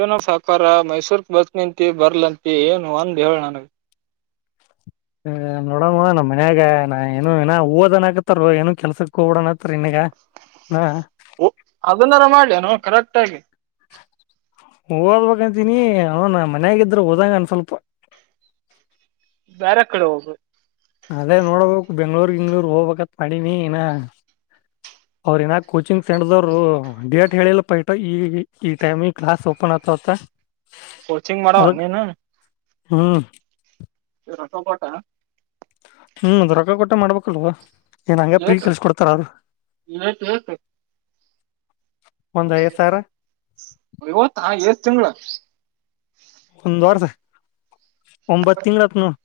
ಏನೋ ಸೌಕಾರ ಮೈಸೂರಕ ಬರ್ತೀನಿ ಅಂತಿಮ ಬರ್ಲಾ ಅಂತಿ ಏನು ಒಂದ ಹೇಳ ನನಗ. [inaudible] ಹ ನೋಡೋಣ ನಮ್ಮ ಮನ್ಯಾಗ ನ ಏನುಏ ಓದನ್ ಆಕತ್ತಾರ ಏನು ಕೆಲ್ಸಕ್ ಹೋಗಡಣತ್ತರಿ ಇನ್ಗ. ಹಾಂ. [unintelligible] ಅದನ್ನಾರ ಮಾಡ್ಲಿ [unintelligible] ಕರೆಕ್ಟ್ ಆಗಿ. ಓದ್ಬೇಕಂತೀನಿ ಅವನ ಮನ್ಯಾಗ ಇದ್ರ ಹೋದಂಗ ಅನಸಲಪಾ. ಬ್ಯಾರೆ ಕಡೆ ಹೋಗ. ಅದೇ ನೋಡ್ಬೇಕು ಬೆಂಗ್ಳೂರ್ ಹಿಂಗ್ಳೂರ್ ಹೋಗ್ಬೇಕತ್ ಮಾಡಿನಿ ಇನ. ಅವ್ರ ಏನಾಗ್ ಕೋಚಿಂಗ್ ಸೆಂಟರ ದವರು ಡೇಟ್ ಹೇಳಿಲ್ಲಪಾ ಈ ಈ ಟೈಮಿ ಕ್ಲಾಸ್ ಓಪನ್ ಆತವತ್ತಂ. ಕೋಚಿಂಗ್ ಮಾಡವ ನೀನು. ಹ್ಮ. ರೊಕ್ಕ ಕೊಟ್ಟು. ಹ್ಮ್ ರೊಕ್ಕ ಕೊಟ್ಟೆ ಮಾಡ್ಬೇಕಲ್ವ ಏನ್ ಹಂಗೆ ಪ್ರೀ ಏಟು ಕೆಲ್ಸಿ ಕೊಡ್ತಾರ ಅವರು. ಏಟು ಸಾವಿರ ಇವತ್ ಎಷ್ಟ ತಿಂಗಳ. ಒಂದ್ ವರ್ಸ ಒಂಬತ್ತು ತಿಂಗಳ ಅಂತ‌ ನೊಡಿ.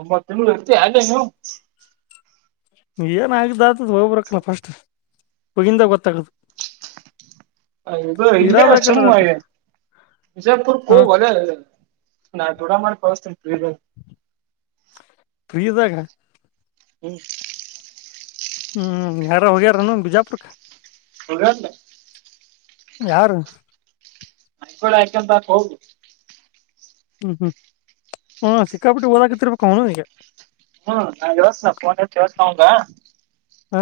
ಒಂಬತ್ ತಿಂಳ ಇರ್ತಿ ಅಲ್ಲೇ ನೀನು. ಏನ್ ಆಗಿದೆ ಆತದ ಹೋಗ್ಬರಕ್ಕಲ್ಲ ಫಸ್ಟ್ ಹೋಗಗಿಂದಾಗ ಗೊತ್ತಾಗದ. ಅದು ಇದು ಇಲ್ಲೇ ಇರಬೇಕಲ್ಲ ಸುಮ್ ರೊಕ್ಕ ವಿಜಯಪುರಕ ಹಾ ಹೋಗು ಅಲ್ಲೇ. ನಾನ್ ದದುಡ ಮಾಡಿ ಕಳಸ್ತಿನೀ ಫ್ರೀ ದಾಗ. ಫ್ರೀ ದಾಗ. ಹ್ಮ್. [inaudible] ಹ್ಮ್ ಯಾರು ಹೋಗ್ಯಾರನು ಬಿಜಾಪುರ್ಕ್ಕೆ. ಸೂರತ್ ಯಾರ ಅಕಳ ಹಾಕಂತಾ ಹೋಗ ಹ್ಮ ಹ್ಮ ಹ ಸಿಕ್ಕಾಪಟ್ಟ ಓದಾಕತಿರ್ಬೇಕ ಅವ ಇಗ [unintelligible] ಹಾ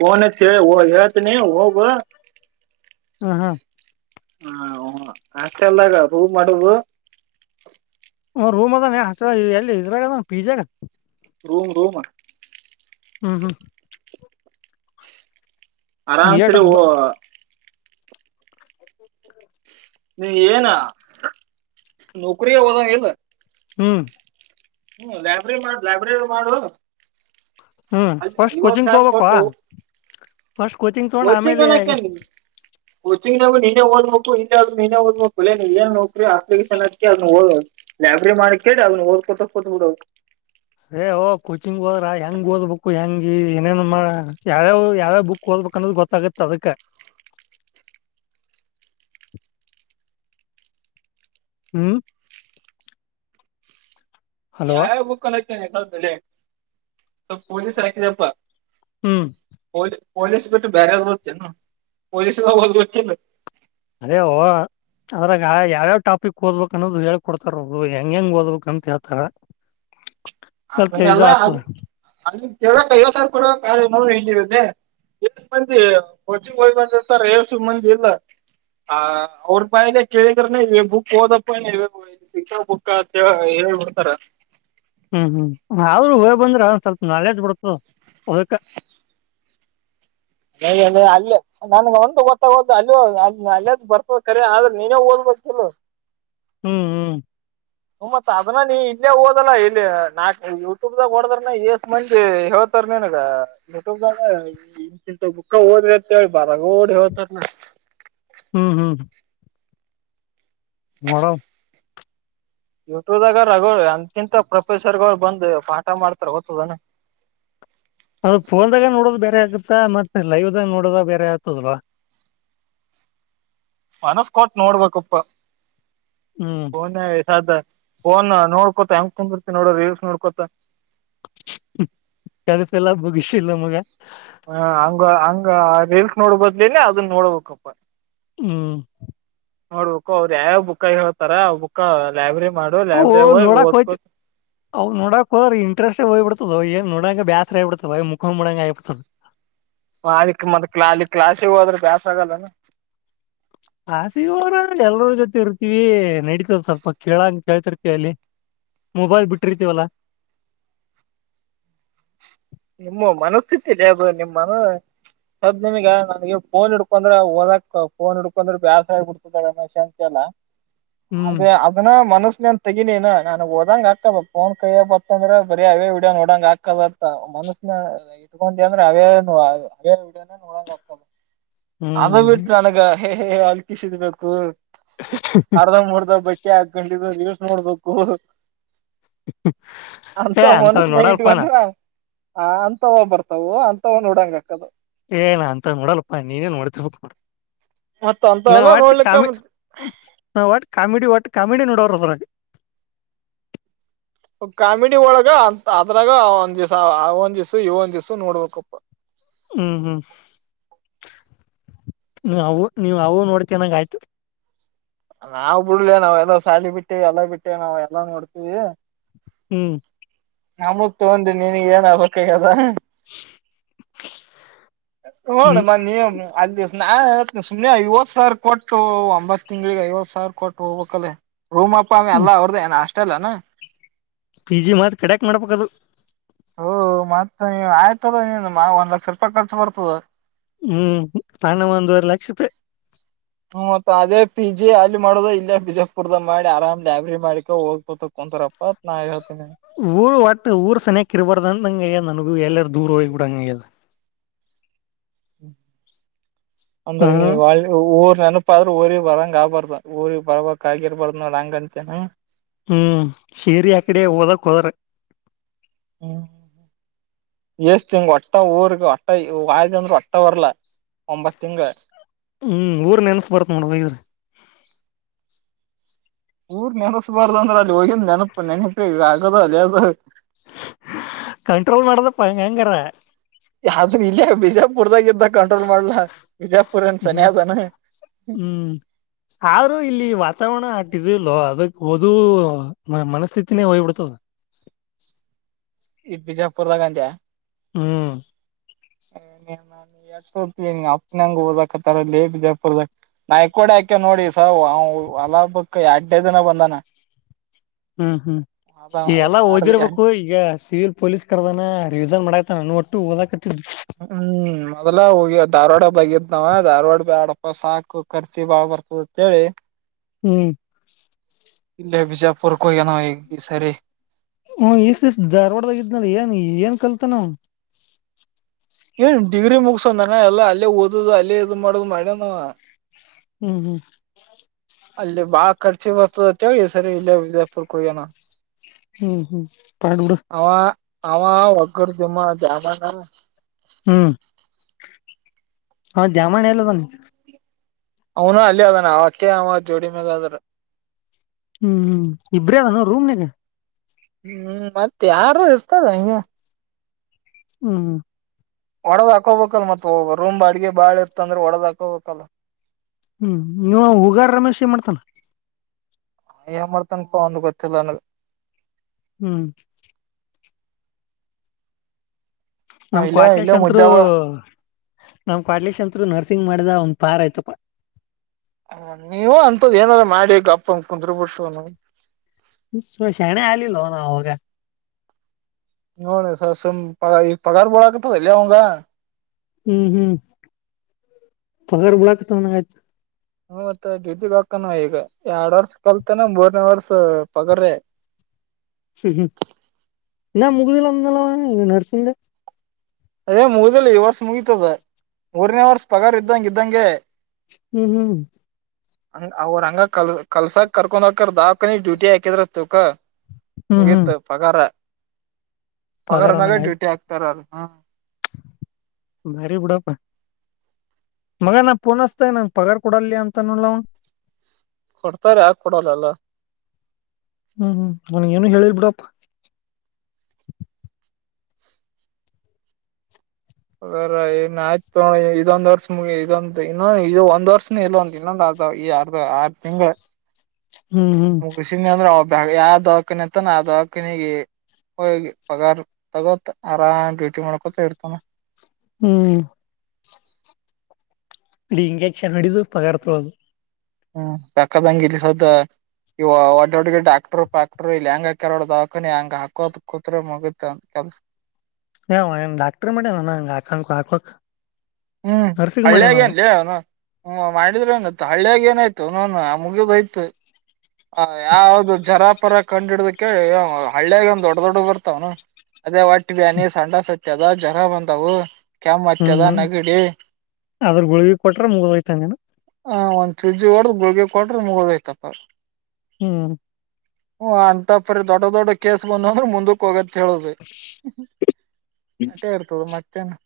ಫೋನ್ ಹಚ್ಚಿ ಓ ಹೇಳ್ತನಿ ಹೋಗ ಹ್ಮ ಹಾ ಹ ಹ್ಮ ಹಾಸ್ಟೆಲಾಗ ಹೂ ಮಾಡುದು ಅ ರೂಮ ಅದನ ಹಾಸ್ಟೆ ಎಲ್ಲಿ ಇದ್ರಾಗದ ಪಿಜಾಗ ರೂಮ್ ರೂಮ ಹ್ಮ ಹ್ಮ ಹ್ಮ್ ಏಟ್ ಆರಾಮ್ಸರೀ ಅದ್ ಓ ನೀ ಏನ ನೌಕ್ರಗ ಹೋದಂಗ ಇಲ ಹ್ಮ ಹ್ಮ ಲೈಬ್ರ ಮಾಡ ಲೈಬ್ರರಿ ಮಾಡು ಹ್ಮ್ ಅ ಫಸ್ಟ್ ಐವತ್ ಕೋಚಿಂಗ್ ತಾಸ್ ತಗೋಬೇಕು ಕೊಟ್ಟು ಫಸ್ಟ್ ತಗೊಂಡ್ ಕೋಚಿಂಗ್ ಆಮೇಲೆ ಅನಾಕ ಏನ್ ಕೋಚಿಂಗ್ ನವು ನಿನ್ನೆ ಓದ್ಬೇಕು ಇಂದ ಆದ್ರ ನಿನ್ನ ಓದ್ಬೇಕು ಇ ನೀ ಏನ್ ನೋಕ್ರಿ ಅಪ್ಲಿಕೇಶನ್ ಹಾಕ್ತಿಯ ಅದ್ನ ಓದು. ಲೈಬ್ರರಿ ಮಾಡಕೊಂಡ ಅದ್ನ ಓದಕೊತ್ತ ಕುತ್ತ ಬಿಡೋದು. ಏ ಓ ಕೋಚಿಂಗ್ ಹೋದ್ರ ಹೆಂಗ ಓದ್ಬೇಕ ಹೆಂಗ ಏನೇನ್ ಮಾಡ ಯಾವ ಯಾವ ಬುಕ್ ಓದಬೇಕ ಅನ್ನೋದ ಗೊತ್ತಾಗತ್ತ ಅದಕ್ಕ ಹ್ಮ ಹಲೋ ಯಾವ್ಯಾವ ಬುಕ್ ಕಾಣಕ್ತೇನ ಕಲ್ಸಲೇ ಸ ಪೊಲೀಸ್ ಇರಕ್ಕಿದಪ್ಪ ಹ್ಮ್ ಪೋಲಿ ಪೊಲೀಸ್ ಬಿಟ್ಟ ಬೇರೆದ ಓತ್ತಿನ ಪೊಲೀಸ್ಗ ಓದ ಬೇಕಿಲ. ಅದೇ ಓ ಅದ್ರಾಗ ಯಾವ್ಯಾವ ಟಾಪಿಕ್ ಓದ್ಬೇಕ ಅನ್ನೋದ ಹೇಳ ಕೊಡ್ತಾರ ಅವರು ಹೆಂಗ ಹೆಂಗ್ ಓದಬೇಕ ಅಂತ ಹೇಳ್ತಾರ. ಸ್ವಲ್ಪ ಇದ ಅದನ್ನೆಲ್ಲ ಆತ್ಲಾ ಅಲ್ಲಿ ಕೇಳಕ್ ಐವತ್ತ ಸಾವರ ಕೊಡಬೇಕ [unintelligible] ಎಸ ಮಂದಿ ಕೋಚಿಂಗ್ ಹೋಗಿ ಬಂದಿರ್ತಾರ ಏಸ ಮಂದಿ ಇಲ್ಲ. ಹಾ ಅವ್ರ ಬಯಲ ಕೇಳಿದ್ರ ಬುಕ್ ಓದಪ್ಪ ಸಿಕ್ಕಾ ಪುಕ್ಕ ಅ ಏಳ್ಬಿಡ್ತಾರ ಹ್ಮ ಹ್ಮ ಅರು ಹೋಗಿ ಬಂದ್ರ ಅವ ಸ್ವಲ್ಪ ನಾಲೇಜ್ ಬಿಡತ ಅದ್ಕ ಲೆ ಅಲ್ಲೇ ನನಗ ಒಂದ ಗೊತ್ತ ಆಗವತ ಅಲ್ಲಿ ಅಲ್ಲದ ಬರ್ತದ ಕರಿ ಆದ್ರೆ ನೀನೇ ಓದ್ಬೇಕ ಇಲ ಹ್ಮ ಹ್ಮ ಹ್ಮ ಮತ್ ಅದನ್ನ ನೀ ಇಲ್ಲೇ ಓದಲ್ಲ ಇಲ್ಲಿ ನಾ ಯೂಟ್ಯೂಬ್ಗ ಹೊಡದ್ರನ ಎಷ ಮಂದಿ ಹತಾರ ನನ್ಗ ಯಟ್ಯಬದನ ಇಂತ ಬುಕ್ಕ ಓದ್ರಿ ಅಂತೇಳಿ ರಗಡ ಹೇಳ್ತಾರನ ಹ್ಮ ಹ್ಮ ಮಡ ಯೂಟ್ಯೂಬ್ಗಾರ ಎಂತಿಂತ ಪ್ರೊಫೆಸರ್ ಗಳ ಬಂದ ಪಾಠ ಮಾಡ್ತಾರ ಗೊತ್ತದನ. ಅದ ಫೋನ್ದಾಗ ನೋಡೋದು ಬೇರೆ ಆಗತ್ತಾ ಮತ್ತ ಲೈವದಾಗ ನೋಡದ ಬೇರೆ ಆಗ್ತದಲ್ವಾ. ಮನಸ್ಕಟ ನೋಡ್ಬೇಕಪ್ಪ ಹ್ಮ ಮಾನ ಸದ್ದ ಫೋನ್ ನೋಡ್ಕೋತ ಹೆಂಗ ಕುಂದರ್ತಿ ನೋಡ ರೀಲ್ಸ್ ನೋಡ್ಕೊತ [unintelligible] ಹ ಹಂಗ ಹಂಗ ರೀಲ್ಸ್ ನೋಡ ಬದ್ಲುನೆ ಅದುನ್ ನೋಡಬೇಕಪ್ಪಾ ಹೂ ನೋಡ್ಬೇಕು ಅವರು ಯಾವ ಬುಕ್ ಹೇಳುತ್ತಾರೋ ಆ ಬುಕ್ಕಿನ ಲೈಬ್ರರಿ ಮಾಡು ಲೈಬ್ರರಿಯಲ್ಲಿ ಓದು ಅವನ್ ನೋಡೋಕ್ ಹೋದ್ರೆ ಇಂಟರೆಸ್ಟ್ ಹೋಗ್ಬಿಡುತ್ತೆ ಏನ್ ನೋಡಕ್ ಬೇಸರಾಗುತ್ತೆ ಮಲ್ಕೊಂಡು ಬುಡಂಗಾಗುತ್ತೆ ಅದು ಮತ್ತೆ ಕ್ಲಾಸಿಗ್ ಹೋದ್ರೆ ಬೇಸರಾಗಲ್ವಾ ಅರೆ ಇವನ ಎಲ್ಲರ ಜೊತೆಗಿರ್ತಿ ನಡೀತಾಯ್ತ್ ಸ್ವಲ್ಪ ಕೇಳಕ್ಕೆ ಕೇಳ್ತಿರ್ತ್ಯ ಮೊಬೈಲ್ ಬಿಟ್ಟಿರ್ತಿವಲ್ಲ [unintelligible] ಮಾತ್ ನಿಮ್ಗೆ ನನಗೆ ಫೋನ್ ಹಿಡ್ಕೊಂಡ್ರೆಓದಾಕ್ ಫೋನ್ ಹಿಡ್ಕೊಂಡ್ರೆ ಬೇಸರ ಆಗಿ ಬಿಡತೈತಿಲ್ಲ ಬಿಡ್ತ ಅನ್ನ ಶಾಂತಲ್ಲ [inaudible] ಅದೇ ಅದನ್ನ ಮನಸಿಂದ ತೆಗಿ ನೀನು ನಾನು ಹೋದಂಗ್ ಹಾಕಬೇಕು ಫೋನ್ ಕೈಯಲ್ಲಿ ಬಂತಂದ್ರೆ ಬರೆ ಹವೆ ವಿಡಿಯೋ ನೋಡಂಗ್ ಆಗುತ್ತೆ ಮನಸಿನಲ್ಲಿ ಇಟ್ಕೊಂಡ್ರೆ ಅದೇ ವಿಡಿಯೋ ನೋಡಂಗ್ ಆಗುತ್ತೆ ಅದುನ್ ಹ್ಮ್ ಬಿಟ್ಟು ನನಗೆ ಹೇ ಹೇ ಹಲ್ಕಿಸಿದಬೇಕು ಅರ್ಧ ಮೂರ್ಧ ಬಿಟ್ಟು ಅಂಗೆ ಹಾಕ್ಕೊಂಡಿರೋದು ರಿಲ್ಸ್ ನೋಡಬೇಕು ಅರ್ಧ ಏ ಅಂತವ್ ಮನಸ್ಸಿನಲ್ಲಿ ನೋಡಲ್ಪಾ ನಾ ಇಟ್ಕೊಂಡ ಆ ಅಂತವು ಬರ್ತವೆ ಅಂತವು ನೋಡಂಗ್ ಆಗುತ್ತೆ ಏ ನ ಅಂತ ನೋಡಲ್ಲಪ್ಪ ನೀವೇ ನೋಡುತ್ತಿರಬೇಕು ಮತ್ತ ನಾ ಅಂತವೆಲ್ಲ ಒಟ್ಟ ನೋಡ್ಲಿಕ್ಕ ಕಾಮಿ ನಾವು ಒಟ್ಟ ಕಾಮಿಡಿ ಒಟ್ಟು ಕಾಮಿಡಿ ನೋಡೋರು ಅದ್ರಾಗೆ ಕಾಮಿಡಿ ಒಳಗ ಅದ್ರಾಗ ಒಂದ ದಿವ್ಸ ಆ ಒಂದ್ ದಿವ್ಸ ಈ ಒಂದು ದಿವ್ಸ ನೋಡ್ಬೇಕಪ್ಪ ಹು ಹೂ ನೀವು ಅದು ನೋಡ್ತೀಯ ಅನ್ನಂಗಾಯ್ತು ನಾವವು ಬಿಡುಲೇ ನಾವ್ ಎಲ್ಲಾ ಶಾಲಿ ಬಿಟ್ಟೇ ಎಲ್ಲ ಬಿಟ್ಟೇ ನಾವ್ ಎಲ್ಲ ನೋಡ್ತಿವಿ ಹೂ ನಮುದ್ ತಗೊಂಡ್ ನಿಮಗೇನಾಗಬೇಕಾಗದೆ [unintelligible] ಹ್ಮ್ ಒಂಬತ್ತು ತಿಂಗಳಿಗೆ ಹೈವತು ಸಾವಿರ ಕೊಟ್ಟು ಹೋಗಬೇಕಲೇ ರೂಮು ಪಾಮ ಎಲ್ಲಾ ಅವರ್ ದೇನಾ ನಾಷ್ಟಲ್ವೇನು ಪಿಜಿ ಮಾಡ್ ಖಡಕ್ ಮಾಡಬೇಕು ಅದು [unintelligible] ಹೂ ನನಗೊಂದು ಲಕ್ಷ ರೂಪಾಯಿ ಊ ಅದೆ ಪಿಜಿ ಅಲ್ ಮಾಡೋಡು ಇಲ್ಲೇ ಬಿಜಾಪುರದಲ್ಲಿ ಮಾಡಿ ಆರಾಮ್ ರಾಬ್ರಿ ಮಾಡ್ಕೊಂಡ್ ಹೋಗ್ಬೋದು ನಾ ಹೇಳ್ಸ್ತೀನಿ ಊರು ಒಟ್ಟು ಊರು ಚೆನ್ನಾಗಿರಬಾರದು ನನಗಾಗಿದೆ ಎಲ್ಲಾದರೂ ದೂರ ಹೋಗ್ ಬುಡಂಗೇ ಆಗಿದೆ ಹಂಗಾದ್ರೆ ಹ್ಮ್ ನೀವಲ್ಲಿ ಊರು ನೆನಪಾದರೂ ಊರಿಗ್ ಬರಂಗೇ ಆಗ್ಬಾರ್ದು ಊರಿಗ್ ಬರಕಾಗಿರಬಾರದು ಅಂಗಂತ್ಯ ಹಹೂ ಸೇರಿ ಆ ಕಡೆ ಓದಕ್ ಹೋದ್ರ ಹೂ [unintelligible] ಹೂ ಊರ್ ನೆನಪು ಬರುತ್ತೆ ನೋಡು ನಿನಗೆ ಊರ್ ನೆನೆಸ್ಬಾರ್ದು ಅಂದ್ರೆ ಅಲ್ಲಿ ಹೋಗಿದ್ ನೆನಪೂ ನೆನಪಿಗಾಗದು ಲೇಬರ್ ಕಂಟ್ರೋಲ್ ಮಾಡ್ಬೇಕಪ್ಪ ನೀ ಹೆಂಗಾರ ಯಾವ್ದು ಇಲ್ಲ ಬಿಜಾಪುರ್ದಾಗ ಇದ್ದ ಕಂಟ್ರೋಲ್ ಮಾಡ್ಲಾ ಬಿಜಯಾಪುರ್ ಸರಿ ಅದೇನ ಹೂ ಆದ್ರು ಇಲ್ಲಿ ವಾತಾವರಣ ಅಷ್ಟು ಇದಿಲ್ಲ ಅದುಕ್ಕೆ ಮನಸ್ಥಿತಿನೇ ಹೋಗಿ ಬಿಡುತ್ತೆ ಈಗ್ ಬಿಜಾಪುರದಗ್ ಅಂದ ಹ್ಮ್ ಎರಡ್ ಸಪಿ ಅಪ್ಪನಂಗ ಓದತ್ತಾರಲ್ಲೇ ಬಿಜಾಪುರದ ನಾಯ್ಕೋಡೆ ಆಾಕ್ಯ ನೋಡಿ ಸ ಅವ ಅಲಾಬಕ್ ಎಡ್ನೇ ದನ ಬಂದಾನ ಹ್ಮ್ ಹ್ಮ್ ಎಲ್ಲ ಎರಡ್ ಓದಿರ್ಬೇಕು ಈಗ ಸಿವಿಲ್ ಪೊಲೀಸ್ ಕರ್ದನ ರಿವಿಸನ್ ಮಾಡಾಕ್ತ ನನ್ ಒಟ್ಟು ಓದಾಕತ್ತಿದಿದ್ದ ಹ್ಮ್ ಮೊದ್ಲ ಹೋಗಿ ಧಾರವಾಡ ಬಗಿದ್ನಾವ ಧಾರ್ವಾಡ ಬ್ಯಾಡಪ ಸಾಕು ಖರ್ಚಿ ಬಾಳ ಬರ್ತದ ಅಂತೇಳಿ ಹ್ಮ್ ಇಲೇ ಬಿಜಾಪುರ್ಕ್ಯನ ಈ ಸರಿ ಹ್ಮ ಈಸ್ಈಸ್ ಧಾರ್ವಾಡ್ದಾಗ ಇದ್ನಲ್ ಏನ್ ಏನ್ ಕಲ್ತಾನವ ಏನ್ ಡಿಗ್ರಿ ಮುಗಸೋನ ಎಲ್ಲ ಅಲ್ಲೇ ಓದುದು ಅಲ್ಲೇ ಇದು ಮಾಡೋುದು ಮಾಡ್ಯನ ಆವ ಹ್ಮ್ ಹ್ಮ್ ಅಲ್ಲಿ ಬಾಳ ಖರ್ಚಿ ಬರ್ತದ ಅತ್ತ ಹೇಳಿ ಸರಿ ಇಲ್ಲ ವಿಜಯಪುರ್ಕ್ಕೆ ಹೋಗ್ಯನ. ಹ್ಮ್ ಹ್ಮ್ ಪಾಡಬುಡು ಅವಾ ವಕ್ರಿದಿಣ್ಣೆ ದ್ಯಾಮವ್ವ ಹ್ಮ್ ಹ ದ್ಯಾಮಣ ಎಲ್ಲ ಅದನ ಅವನು ಅಲೇ ಅದಾನ ಅವಕ ಅವ ಜೋಡಿ ಮ್ಯಾಲ ಆದ್ರ ಹ್ಮ್ ಹ್ಮ್ ಇಬ್ರೇ ಅದ ನೋ ರೂಮದಾಗ ಹ್ಮ್ ಮತ್ತ ಯಾರು ಇರ್ತಾರ ಹಿಗ ಹ್ಮ ಒಡದ್ ಹಕೋಬೇಕಲ್ಲ ಮತ್ತ ರೂಮ್ ಬಾಡಿಗೆ ಬಾಳ ಇರ್ತ ಅಂದ್ರೆ ಒಡದ್ ಹಾಕೋಬೇಕಲ್ಲ ಹ್ಮ್ ಹುಗಾರ ರಮೇಶ್ ಮಾಡ್ತಾನ ಏನ್ ಮಾಡ್ತನ್ಕೋ ಒಂದ ಗೊತ್ತಿಲ್ಲ ನನ್ಗ್ ಹ್ಮ್ ನಮ್ ಇಲ್ಲೇ ಇಲ್ಲೇ ಕ್ವಾಟ್ಲೆಶಾಂತೃ ಮುದ್ದ್ಯಾವ ನಮ್ ಕ್ವಾಟ್ಲೆಶ್ ಅಂತೃ ನರ್ಸಿಂಗ್ ಮಾಡ್ದ ಅವಂದು ಪಾರ ಆಯ್ತಪ್ಪ ಹ ನೀವ ಅಂತದ್ ಏನಾದ್ರ್ ಮಾಡಿ ಗಪಾಂಗ್ ಕುಂದ್ರು ಬಡ್ಸ ಶಣೆ ಆಗಲಿಲ್ಲ ನಾವ್ ಅವಾಗ ನೋಳ ಸಸಮ್ ಪ ಈ ಪಗಾರ್ ಬಿಡಾಕತ್ತೆ ವಲಲೇಅವಂಗ ಹ್ಮ್ ಹ್ಮ್ ಪಗಾರ್ ಬಿಳಕತಂದ ಆಯ್ತು ಹ ಮತ್ತ ಡ್ಯೂಟಿ ವೊಕಾನವ ಈಗ ಎರಡ್ ವರ್ಷ ಕಲ್ತನ ಮೂರ್ನೇ ವರ್ಷ ಪಗ್ರೆ ಹ್ಮ್ ಹ್ಮ್ [inaudible] ಇನ್ನ ಮುಗುದಲಂದಲ್ಲ ನರ್ಸಂಗೆ ಅದೇ ಮುಗ್ದಲಿ ಈ ವರ್ಷ ಮುಗಿತದ ಮೂರನೇ ವರ್ಷ ಪಗಾರ್ ಇದ್ದಂಗ್ ಇದಂಗೆ ಹ್ಮ್ ಹ್ಮ್ ಹಂಗ ಅವ್ರ ಹಂಗ ಕಲ್ ಕಲ್ಸಾಕ್ ಕರ್ಕೊಂಡ್ ದವಾಖಾನೆ ಡ್ಯೂಟಿ ಹಾಕಿದ್ರ ತಕ್ಕ ಹ್ಮ್ ಹ್ಮ್ ಮುಗಿತು ಪಗಾರ ಪಗಾರ ಪಗಾರನಾಗ ಅನ್ನಂಗ ಆಯ್ತು ಡ್ಯೂಟಿ ಹಾಕ್ತಾರಲ್ ಹ ಭಾರಿ ಬುಡಪ್ಪ ಮಗ ನಾ ಪೋನ್ಸ್ತ ನನ್ ಪಗಾರ ಕೊಡಲಿ ಅಂತ ನೋಡಲ ಅವ ಕೊಡ್ತಾರೆ ಆಕ್ ಕೊಡೋಲ್ಲಲ್ಲಾ ಹ್ಮ್ ಹ್ಮ್ ಅವ್ನಿಗ್ ಏನು ಹೇಳಿಲ್ ಬಿಡಪ್ಪ ಅದ್ರನ್ ಆಯ್ತ ತ ಇದೊಂದ ವರ್ಷ ಮುಗಿ ಇದೊಂದು ಇನ್ನೊ ಇದು ಒಂದ್ ವರ್ಷ ಇಲ್ಲಂತ ಇನ್ನೊಂದ ಆತ ಈ ಆರ್ ಆರ್ ತಿಂಗಳು ಹ್ಮ್ ಹ್ಮ್ ನ್ ಅಂದ್ರ ಯಾ ದವಾಖಾನೆ ಅಂತಾನ ಆ ದವಾಖಾನೆಗೆ ಹ ಪಗಾರ್ ತಗೋತ ಆರಾಮ ಡ್ಯೂಟಿ ಮಾಡ್ಕೊತ ಇರ್ತಾನ ಹ್ಮ್ ಇಲ್ಲಿ ಇಂಜೆಕ್ಷನ್ ಹೊಡೆದು ಪಗಾರ್ ತೊಳೋದು. ಹ್ ಬೇಕ್ಕಾದಂಗ ಇಲ್ಲಿ ಸದ್ ಇವ ಒಟ್ಟೊಟ್ಟಿಗೆ ಡಾಕ್ಟರ್ ಪಾಕ್ ಇಲ್ಲಿ ಹೆಂಗ ಹಾಕೆರ ನೋಡ ದವಾಖಾನಿ ಹಂಗ ಹಾಕೋತ್ ಕೂತರ ಮುಗಿತ ಕೆಲ್ಸ. ಏಅವಾ ಡಾಕ್ಟ್ರ ಮಾಡ್ಯಾನ್ನು ಹಾಕಂಗಕ ಹಾಕೋಕ್ ಹ್ ಹಳ್ಳಿಯಾಗೇನ್ಲಲೇ ಅವನು. ಹ್ ಮಾಡಿದ್ರೆ ಎನ್ ಹಳ್ಳಿಯಾಗಿ ಏನಾಯ್ತು ನವನು ಆ ಮುಗಿದೋಯ್ತು. ಹ ಯಾವ್ದ ಜರಾ ಪರ ಕಂಡಿಡ್ದಕ್ಕೆ ಹಳ್ಳಿಯಾಗ ಒಂದ ದೊಡ್ಡ ದೊಡ್ಡ ಬರ್ತಾವನ್ ಅದೇ ಹೋಟ್ಟಿ ಬ್ಯಾನಿ ಸಂಡಸ ಹತ್ಯದ ಜ್ವರಾ ಬಂದಾವು ಹುಂ ಹುಂ ಅದ್ರ ಗುಳಗಿ ಕೊಟ್ರೆ ಮುಗೋಯ್ತಂಗಣ. ಹ ಒಂದ್ ಸೂಜಿ ಹೊಡದ ಗುಳಗೆ ಕೊಟ್ರೆ ಮುಗೋದಯ್ತಪ್ಪಾ. ಹುಂ ಹ ಅಂತಾವ ಪರಿ ದೊಡ್ಡ ದೊಡ್ಡ ಕೇಸ್ ಬಂದು ಅಂದ್ರ ಮುಂದಕ್ ಹೋಗತ್ ಹೇಳೋದು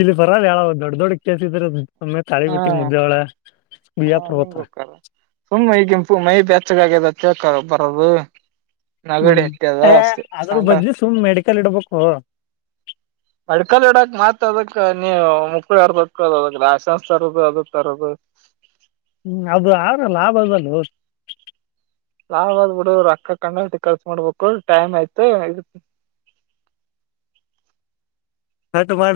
ಇಲ್ಲಿ ಬರಲ್ಲ ಯೇಳ ದೊಡ್ಡ ದೊಡ್ಡ ಕೇಸಿದ್ರ ಸಮ್ಮೆ ಹಾ ತಾಳಿಕೋಟಿ, ಮುದ್ದೇಬಿಹಾಳ ಹಾ ಹಿಂಗ ಹೋಗಕ್ಕಾರ ಸುಮ್ ಮೈ ಗಂಪು ಮೈ ಬೆಚ್ಚಗ ಆಗ್ಯದ ಅಂತ ಕೇಳ್ಕ ಬರೋದು. ಹುಂ ನಗಡಿ ಹತ್ಯದ ಎ ಅದ್ರ ಸಂಡ ಬದ್ಲಿ ಸುಮ್ ಮೆಡಿಕಲ್ ಇಡ್ಬೇಕೊ ಮೆಡಿಕಲ್ ಇಡಾಕ್ ಮತ್ ಅದಕ್ಕ ನೀವು ಮುಕಳಿ ಹರದೊಕ್ಕದ ಅ ಅದ ಲೈಶನ್ಸ್ ತರೋದು ಅದ ತರೋದು ಹುಂ ಅದು ಆದ್ರ್ ಲಾಭ ಅದಲೋ ಲಾಭ ಆದ್ ಬಿಡು ರೊಕ್ಕ ಕಂಡಾ ಪಟ್ಟಿ ಖರ್ಚ ಮಾಡಬೇಕು ಟೈಮ್ ಆಯ್ತ ಕಟ್ ಮಾಡ